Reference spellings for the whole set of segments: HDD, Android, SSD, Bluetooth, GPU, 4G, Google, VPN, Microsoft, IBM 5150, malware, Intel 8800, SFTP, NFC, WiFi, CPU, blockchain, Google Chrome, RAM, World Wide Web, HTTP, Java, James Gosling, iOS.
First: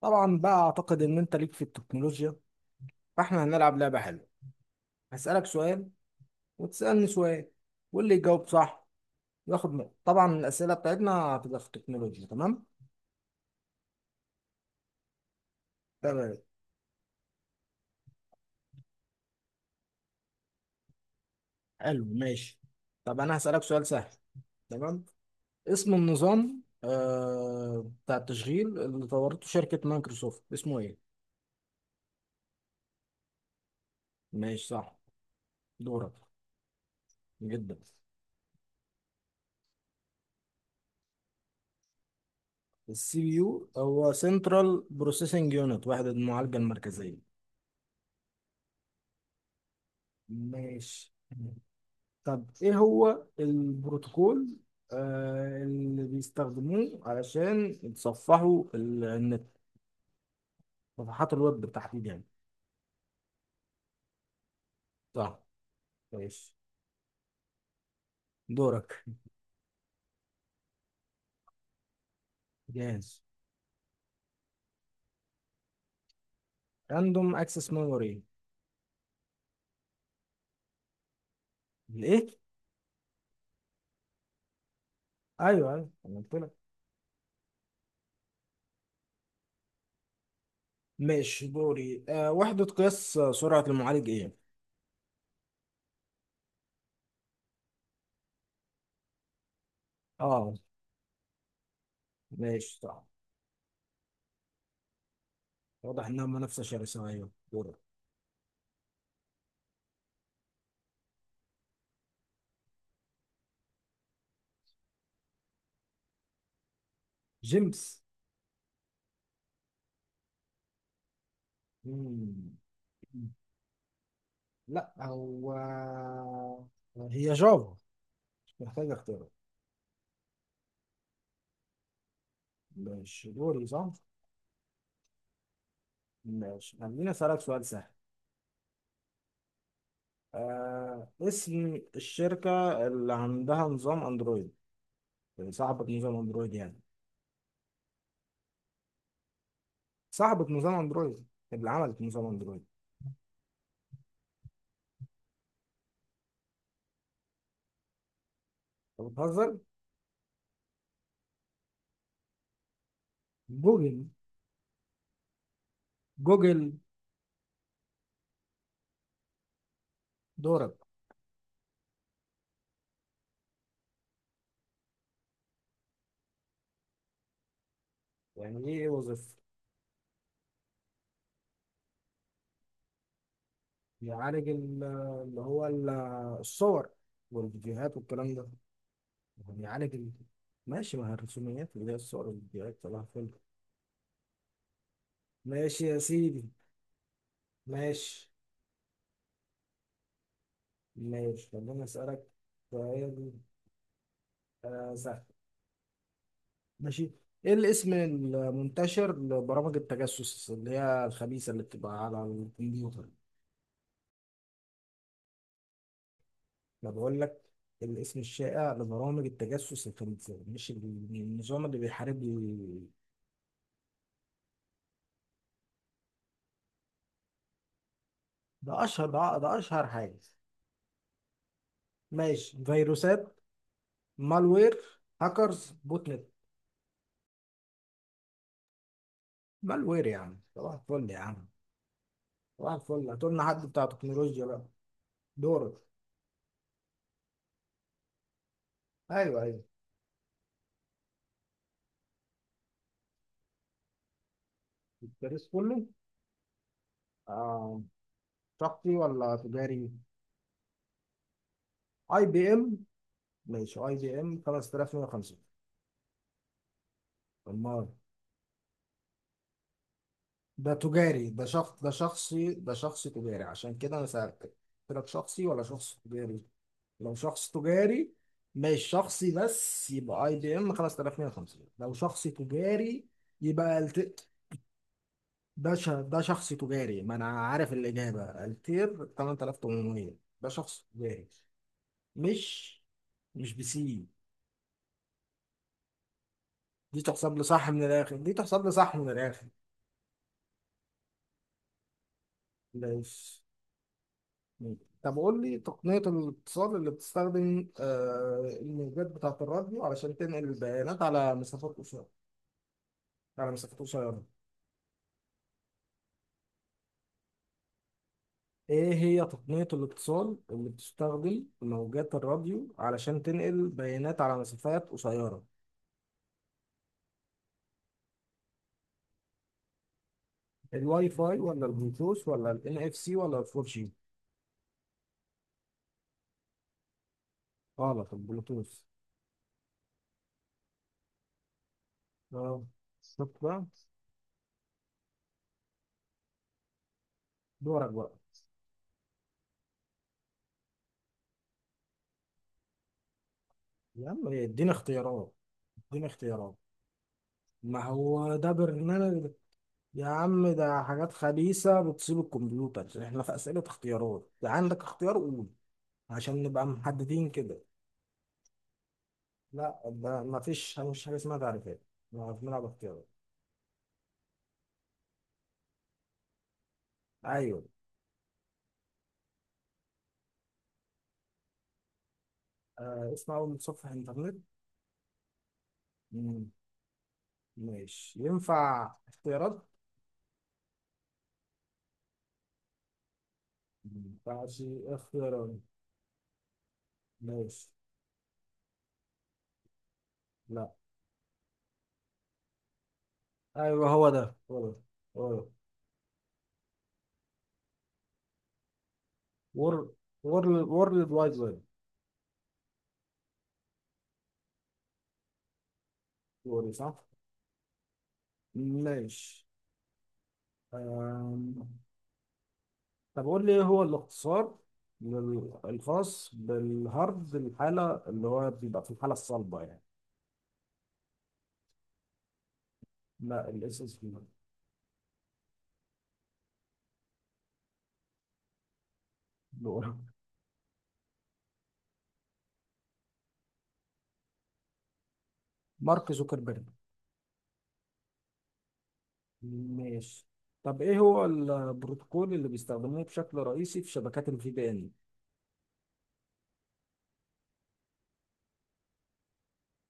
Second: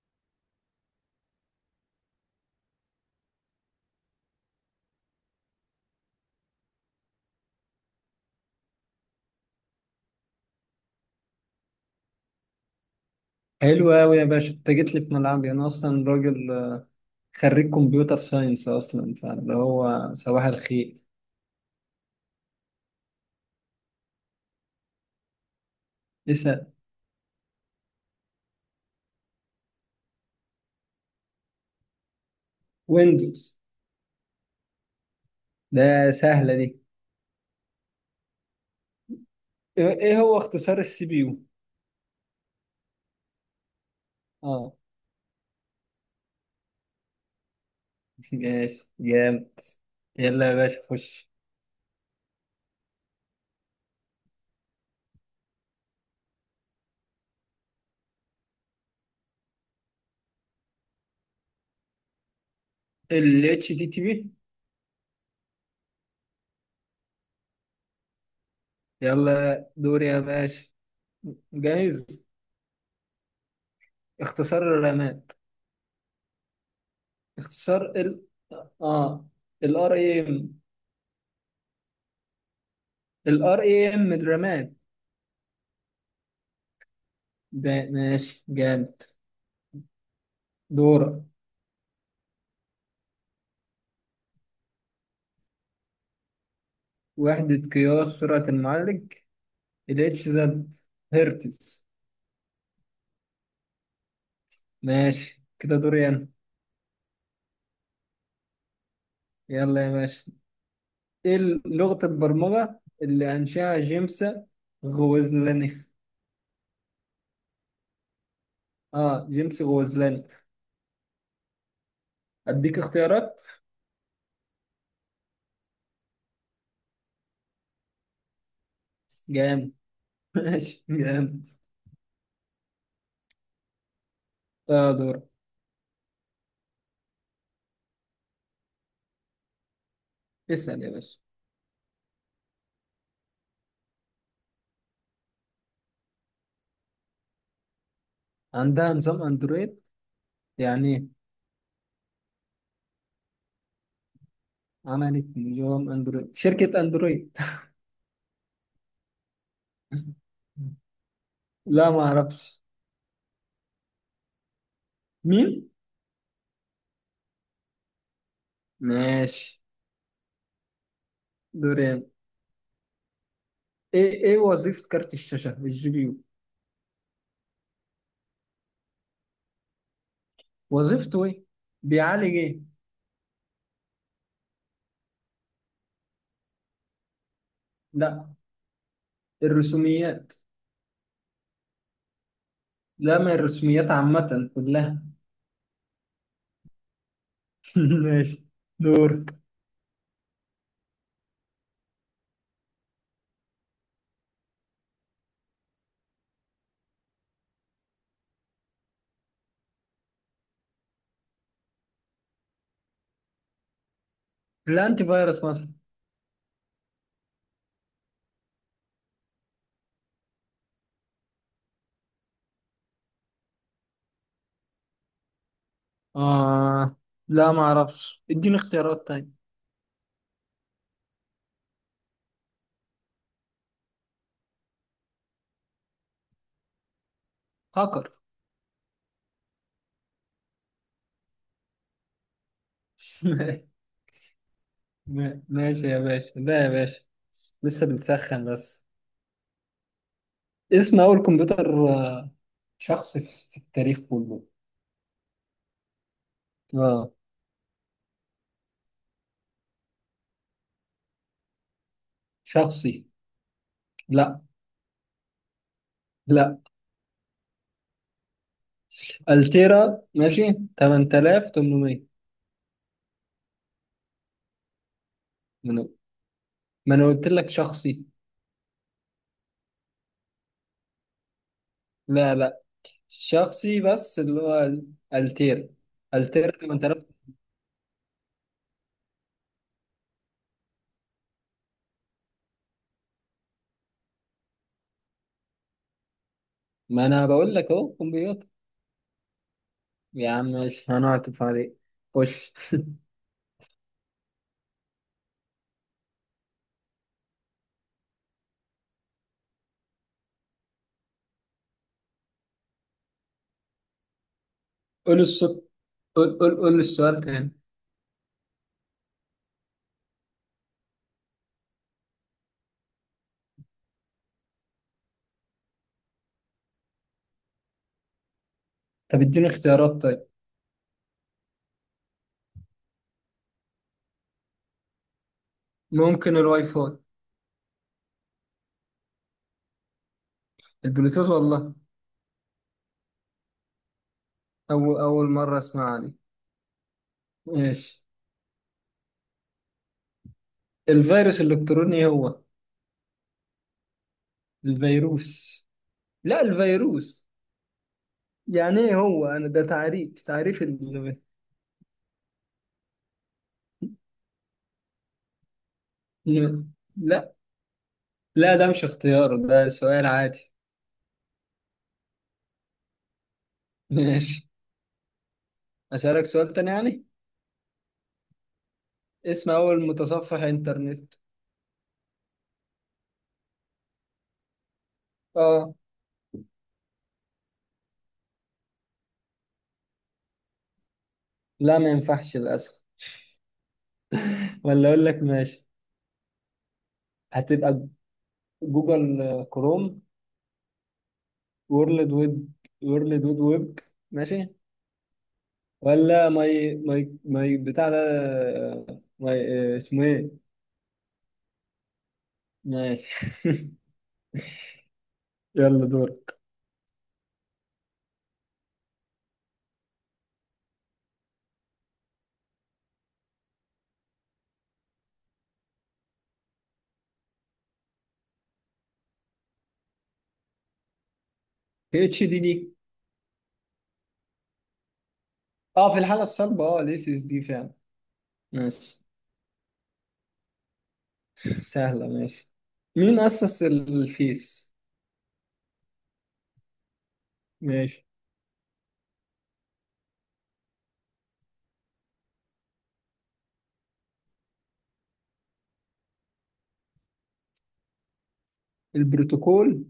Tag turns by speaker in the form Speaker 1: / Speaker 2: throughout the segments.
Speaker 1: طبعا بقى اعتقد ان انت ليك في التكنولوجيا، فاحنا هنلعب لعبة حلوة. هسألك سؤال وتسألني سؤال، واللي يجاوب صح ياخد نقطة. طبعا الأسئلة بتاعتنا هتبقى في التكنولوجيا. تمام.
Speaker 2: حلو قوي يا باشا، انت جيت لي في ملعبي. انا اصلا راجل
Speaker 1: تمام.
Speaker 2: خريج كمبيوتر ساينس، اصلا فاللي هو صباح الخير.
Speaker 1: حلو، ماشي. طب انا هسألك سؤال سهل. تمام. اسم النظام
Speaker 2: اسال.
Speaker 1: بتاع التشغيل اللي طورته شركة مايكروسوفت اسمه ايه؟
Speaker 2: ويندوز.
Speaker 1: ماشي، صح.
Speaker 2: ده
Speaker 1: دورك.
Speaker 2: سهله دي.
Speaker 1: جدا.
Speaker 2: إيه هو اختصار السي بي يو؟
Speaker 1: السي بي يو هو
Speaker 2: اه،
Speaker 1: سنترال بروسيسنج يونت، وحدة المعالجة المركزية.
Speaker 2: ماشي جامد. يلا يا باشا
Speaker 1: ماشي.
Speaker 2: خش.
Speaker 1: طب ايه هو البروتوكول اللي بيستخدموه علشان يتصفحوا النت؟ صفحات الويب بالتحديد يعني.
Speaker 2: ال اتش تي تي بي.
Speaker 1: صح. ماشي. دورك.
Speaker 2: يلا دوري يا باشا، جاهز.
Speaker 1: جاهز.
Speaker 2: اختصار الرامات.
Speaker 1: راندوم اكسس
Speaker 2: اختصار ال
Speaker 1: ميموري.
Speaker 2: اه الار اي ام.
Speaker 1: الايه؟
Speaker 2: الار اي ام، الرامات.
Speaker 1: ايوه ايوه، أنا قلت لك.
Speaker 2: ده ماشي جامد. دورك.
Speaker 1: ماشي، دوري. وحدة قياس سرعة المعالج ايه؟
Speaker 2: وحدة قياس سرعة المعالج ال اتش
Speaker 1: اه.
Speaker 2: زد. هرتز.
Speaker 1: ماشي، صح.
Speaker 2: ماشي كده،
Speaker 1: واضح
Speaker 2: دوري
Speaker 1: انها
Speaker 2: أنا.
Speaker 1: منافسة شرسة. ايوه، دورك.
Speaker 2: يلا يا باشا، إيه لغة البرمجة اللي أنشأها جيمس غوزلانيخ؟
Speaker 1: جيمس.
Speaker 2: جيمس غوزلانيخ.
Speaker 1: مم.
Speaker 2: أديك اختيارات.
Speaker 1: لا هو، هي جافا. مش محتاج اختيارات.
Speaker 2: جامد. ماشي جامد.
Speaker 1: ماشي، دوري صح؟
Speaker 2: آه، دور.
Speaker 1: ماشي، خليني أسألك سؤال سهل.
Speaker 2: اسأل يا باشا.
Speaker 1: اسم الشركة اللي عندها نظام أندرويد. اللي صاحبة نظام أندرويد يعني.
Speaker 2: عندها نظام أندرويد
Speaker 1: صاحبة نظام
Speaker 2: يعني إيه؟
Speaker 1: أندرويد. اللي عملت نظام أندرويد.
Speaker 2: عملت نظام أندرويد شركة أندرويد.
Speaker 1: أنت بتهزر؟
Speaker 2: لا، ما أعرفش.
Speaker 1: جوجل.
Speaker 2: مين؟
Speaker 1: جوجل.
Speaker 2: ماشي.
Speaker 1: دورك.
Speaker 2: دوري أنا. ايه وظيفة كارت الشاشة الجي بي يو؟
Speaker 1: يعني إيه وظيفة؟
Speaker 2: وظيفته ايه؟ بيعالج ايه؟
Speaker 1: بيعالج اللي هو الصور والفيديوهات والكلام
Speaker 2: لا.
Speaker 1: ده. بيعالج.
Speaker 2: الرسوميات.
Speaker 1: ماشي، مع الرسوميات اللي هي الصور والفيديوهات، طلع
Speaker 2: لا،
Speaker 1: فيلم.
Speaker 2: ما الرسوميات عامة كلها.
Speaker 1: ماشي يا سيدي. ماشي.
Speaker 2: ماشي. دور.
Speaker 1: ماشي، خليني أسألك سؤال سهل. ماشي. إيه الاسم المنتشر لبرامج التجسس اللي هي الخبيثة اللي بتبقى على الكمبيوتر؟
Speaker 2: الانتي فيروس مثلا.
Speaker 1: أنا بقول لك، الاسم الشائع لبرامج التجسس الخبيثة، مش النظام اللي بيحارب.
Speaker 2: اه، لا ما اعرفش، اديني
Speaker 1: ده أشهر،
Speaker 2: اختيارات تاني.
Speaker 1: ده أشهر حاجة. ماشي، فيروسات، مالوير، هاكرز، بوت نت.
Speaker 2: هاكر.
Speaker 1: مالوير يعني، صباح الفل يا عم. صباح الفل، هتقولنا حد بتاع تكنولوجيا بقى. دورك.
Speaker 2: ماشي يا باشا، ده يا باشا لسه بنسخن بس.
Speaker 1: أيوه أيوه.
Speaker 2: اسم اول كمبيوتر شخصي في التاريخ كله.
Speaker 1: التاريخ كله.
Speaker 2: اه.
Speaker 1: آه، شخصي ولا تجاري؟ اي بي ام.
Speaker 2: شخصي.
Speaker 1: ماشي، اي بي
Speaker 2: لا
Speaker 1: ام 5150.
Speaker 2: لا،
Speaker 1: امال؟
Speaker 2: التيرا. ماشي.
Speaker 1: ده تجاري، ده شخص، ده
Speaker 2: 8800.
Speaker 1: شخصي، ده شخص تجاري عشان كده انا سألتك. قلت لك شخصي ولا
Speaker 2: من ما انا
Speaker 1: شخص تجاري.
Speaker 2: ما أنا
Speaker 1: لو
Speaker 2: قلت لك
Speaker 1: شخص
Speaker 2: شخصي.
Speaker 1: تجاري. ماشي شخصي بس يبقى اي بي ام 5150، لو شخص
Speaker 2: لا لا،
Speaker 1: تجاري يبقى
Speaker 2: شخصي بس
Speaker 1: الت...
Speaker 2: اللي هو التيرا
Speaker 1: ده شخص
Speaker 2: التيرا
Speaker 1: تجاري،
Speaker 2: 8000.
Speaker 1: ما انا عارف الاجابه، التير 8800. ده شخص تجاري. مش مش بسي. دي
Speaker 2: ما انا
Speaker 1: تحسب لي
Speaker 2: بقول
Speaker 1: صح
Speaker 2: لك
Speaker 1: من
Speaker 2: اهو
Speaker 1: الاخر، دي
Speaker 2: كمبيوتر.
Speaker 1: تحسب لي صح من الاخر.
Speaker 2: يا عم ماشي، هنعطف عليك. خش.
Speaker 1: ماشي. طب قول لي تقنية الاتصال اللي بتستخدم الموجات بتاعة الراديو علشان تنقل البيانات على مسافات قصيرة، على مسافات قصيرة.
Speaker 2: قول الصوت. قول السؤال تاني.
Speaker 1: ايه هي تقنية الاتصال اللي بتستخدم موجات الراديو علشان تنقل بيانات على مسافات قصيرة؟
Speaker 2: طب اديني اختيارات طيب.
Speaker 1: الواي فاي ولا البلوتوث ولا الان اف سي ولا الفور جي؟
Speaker 2: ممكن الواي فاي.
Speaker 1: غلط، البلوتوث.
Speaker 2: البلوتوث والله.
Speaker 1: اه. شوف بقى.
Speaker 2: أول مرة أسمع دي.
Speaker 1: دورك
Speaker 2: ماشي.
Speaker 1: بقى.
Speaker 2: الفيروس الإلكتروني هو.
Speaker 1: يا عم اديني اختيارات.
Speaker 2: الفيروس.
Speaker 1: اديني
Speaker 2: لا
Speaker 1: اختيارات.
Speaker 2: الفيروس.
Speaker 1: ما هو ده
Speaker 2: يعني ايه هو؟
Speaker 1: برنامج.
Speaker 2: انا ده
Speaker 1: يا
Speaker 2: تعريف
Speaker 1: عم
Speaker 2: تعريف
Speaker 1: ده حاجات خبيثة بتصيب الكمبيوتر، احنا في أسئلة اختيارات، ده عندك اختيار قول، عشان
Speaker 2: ال-
Speaker 1: نبقى محددين
Speaker 2: لا
Speaker 1: كده.
Speaker 2: لا، ده مش اختيار، ده
Speaker 1: لا
Speaker 2: سؤال
Speaker 1: ده ما
Speaker 2: عادي.
Speaker 1: فيش، مش حاجة اسمها تعريفات. ما بنلعب اختيارات.
Speaker 2: ماشي. اسالك سؤال تاني يعني.
Speaker 1: أيوه.
Speaker 2: اسم اول متصفح انترنت.
Speaker 1: اسمع أول صفحة إنترنت.
Speaker 2: اه.
Speaker 1: مم. ماشي، ينفع اختيارات؟
Speaker 2: لا، ما ينفعش للاسف.
Speaker 1: ما ينفعش
Speaker 2: ولا اقول لك
Speaker 1: اختيارات.
Speaker 2: ماشي.
Speaker 1: ماشي.
Speaker 2: هتبقى جوجل كروم.
Speaker 1: لا.
Speaker 2: وورلد ويب. وورلد ويب ويب.
Speaker 1: أيوه هو ده،
Speaker 2: ماشي.
Speaker 1: هو ده، هو ده.
Speaker 2: ولا ماي ماي بتاع ده. ماي اسمه ايه؟
Speaker 1: وورلد وورلد وايد
Speaker 2: ماشي. يلا دورك.
Speaker 1: ويب، صح؟ ماشي. آه. طب قول لي ايه هو الاختصار الخاص بالهارد الحالة، اللي هو بيبقى في الحالة الصلبة يعني.
Speaker 2: اتش دي دي.
Speaker 1: لا، الاس اس بي.
Speaker 2: اه، في الحاله الصلبه، الاس اس دي فعلا. ماشي. سهلة، ماشي. مين أسس الفيس؟
Speaker 1: مارك زوكربيرج.
Speaker 2: ماشي.
Speaker 1: ماشي. طب ايه هو البروتوكول اللي بيستخدموه بشكل رئيسي في شبكات الفي بي ان،
Speaker 2: البروتوكول.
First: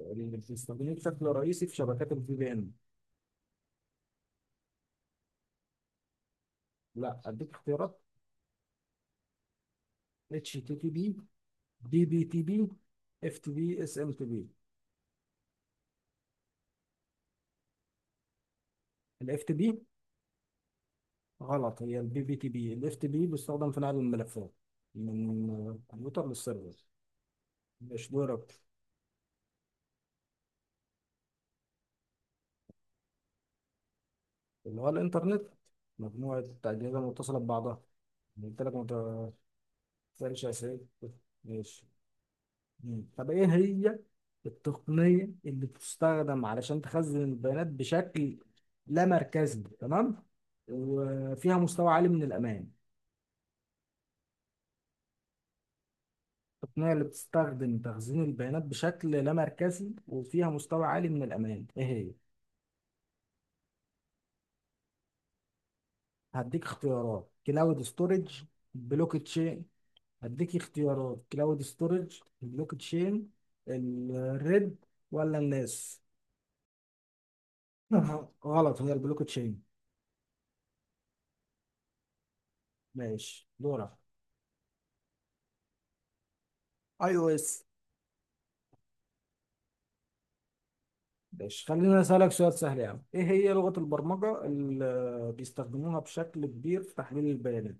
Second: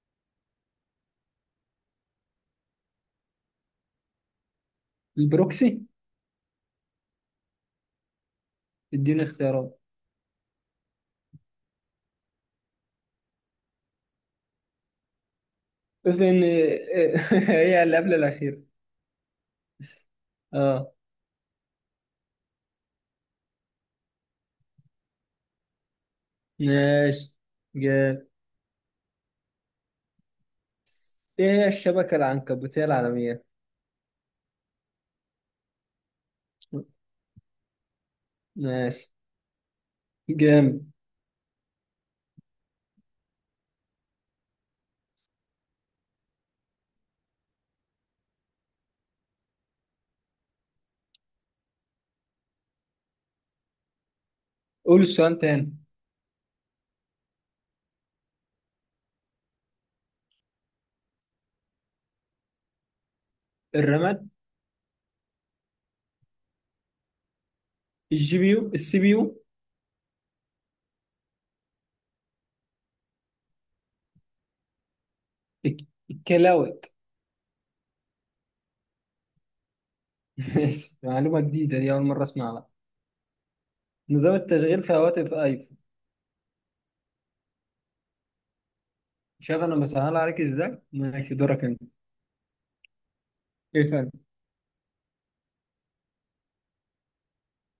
Speaker 1: اللي بيستخدموه بشكل رئيسي في شبكات الفي بي ان؟
Speaker 2: البروكسي.
Speaker 1: لا اديك اختيارات.
Speaker 2: اديني اختيارات.
Speaker 1: اتش تي تي بي، دي بي تي بي، اف تي بي، اس ام تي بي.
Speaker 2: فين؟ هي اللي قبل الأخيرة.
Speaker 1: الاف تي بي.
Speaker 2: اه.
Speaker 1: غلط، هي البي بي تي بي، الاف تي بي بيستخدم في نقل الملفات من الكمبيوتر للسيرفر،
Speaker 2: ماشي
Speaker 1: مش
Speaker 2: جامد.
Speaker 1: دايركت.
Speaker 2: ايه هي الشبكة العنكبوتية العالمية؟
Speaker 1: اللي هو الانترنت، مجموعة أجهزة متصلة ببعضها. يعني قلت لك
Speaker 2: ماشي
Speaker 1: ما تسألش أسئلة.
Speaker 2: جامد.
Speaker 1: ماشي. مم. طب إيه هي التقنية اللي بتستخدم علشان تخزن البيانات بشكل لا مركزي، تمام، وفيها مستوى عالي من الأمان.
Speaker 2: قول السؤال تاني.
Speaker 1: التقنية اللي بتستخدم تخزين البيانات بشكل لا مركزي وفيها مستوى عالي من الأمان، إيه هي؟
Speaker 2: الرماد.
Speaker 1: هديك اختيارات، كلاود
Speaker 2: الجي
Speaker 1: ستورج،
Speaker 2: بي يو، السي بي
Speaker 1: بلوك
Speaker 2: يو.
Speaker 1: تشين. هديك اختيارات، كلاود ستورج، البلوك تشين، الريد، ولا الناس؟
Speaker 2: الكلاود.
Speaker 1: غلط، هي البلوك تشين.
Speaker 2: ماشي، معلومة جديدة دي، أول مرة أسمعها.
Speaker 1: ماشي، دورك.
Speaker 2: نظام التشغيل في هواتف ايفون.
Speaker 1: اي او اس.
Speaker 2: شوف أنا بسهل عليك ازاي. ماشي دورك
Speaker 1: ماشي،
Speaker 2: انت.
Speaker 1: خلينا اسالك سؤال سهل يعني، ايه هي لغة
Speaker 2: ايه تاني؟
Speaker 1: البرمجة اللي بيستخدموها بشكل كبير في تحليل البيانات؟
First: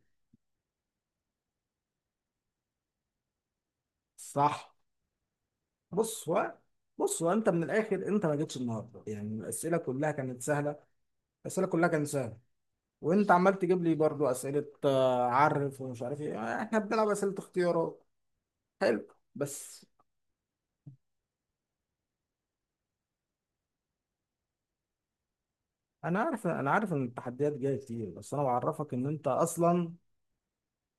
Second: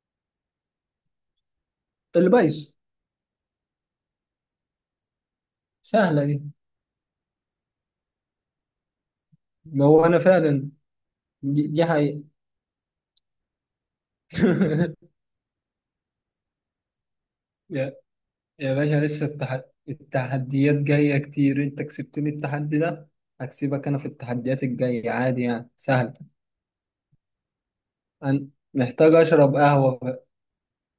Speaker 2: البايس.
Speaker 1: صح.
Speaker 2: سهلة
Speaker 1: بص
Speaker 2: دي.
Speaker 1: هو بص هو انت من الاخر، انت ما جيتش النهارده يعني، الاسئله
Speaker 2: ما هو
Speaker 1: كلها
Speaker 2: انا
Speaker 1: كانت
Speaker 2: فعلا،
Speaker 1: سهله. الاسئله
Speaker 2: دي
Speaker 1: كلها كانت
Speaker 2: حقيقة.
Speaker 1: سهله. وانت عمال تجيب لي برضو اسئله عرف ومش عارف ايه، احنا بنلعب اسئله
Speaker 2: يا
Speaker 1: اختيارات.
Speaker 2: يا باشا،
Speaker 1: حلو،
Speaker 2: لسه
Speaker 1: بس.
Speaker 2: التحديات جاية كتير. انت كسبتني التحدي ده. هكسبك انا في التحديات الجاية، عادي يعني سهل.
Speaker 1: انا عارف ان التحديات جايه كتير، بس انا
Speaker 2: انا
Speaker 1: بعرفك ان
Speaker 2: محتاج
Speaker 1: انت
Speaker 2: اشرب
Speaker 1: اصلا.
Speaker 2: قهوة بقى.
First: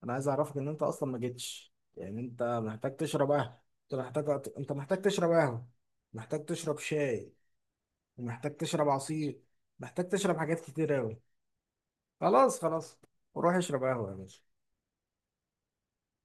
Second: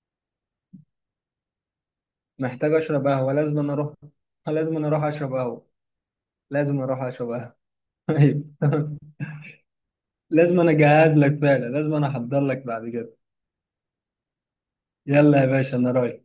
Speaker 1: انا عايز اعرفك ان انت اصلا ما جيتش يعني. انت
Speaker 2: محتاج
Speaker 1: محتاج
Speaker 2: اشرب
Speaker 1: تشرب
Speaker 2: قهوة، لازم
Speaker 1: قهوه.
Speaker 2: انا اروح.
Speaker 1: انت محتاج انت
Speaker 2: لازم انا
Speaker 1: محتاج
Speaker 2: اروح
Speaker 1: تشرب
Speaker 2: اشرب
Speaker 1: قهوه.
Speaker 2: قهوة.
Speaker 1: محتاج تشرب
Speaker 2: لازم اروح اشرب
Speaker 1: شاي،
Speaker 2: قهوة. ايوه.
Speaker 1: ومحتاج تشرب عصير، محتاج تشرب
Speaker 2: لازم
Speaker 1: حاجات
Speaker 2: انا
Speaker 1: كتير
Speaker 2: اجهز
Speaker 1: قوي.
Speaker 2: لك فعلا، لازم انا احضر
Speaker 1: خلاص،
Speaker 2: لك بعد
Speaker 1: خلاص.
Speaker 2: كده.
Speaker 1: روح اشرب قهوه يا باشا.
Speaker 2: يلا يا باشا، انا رايح.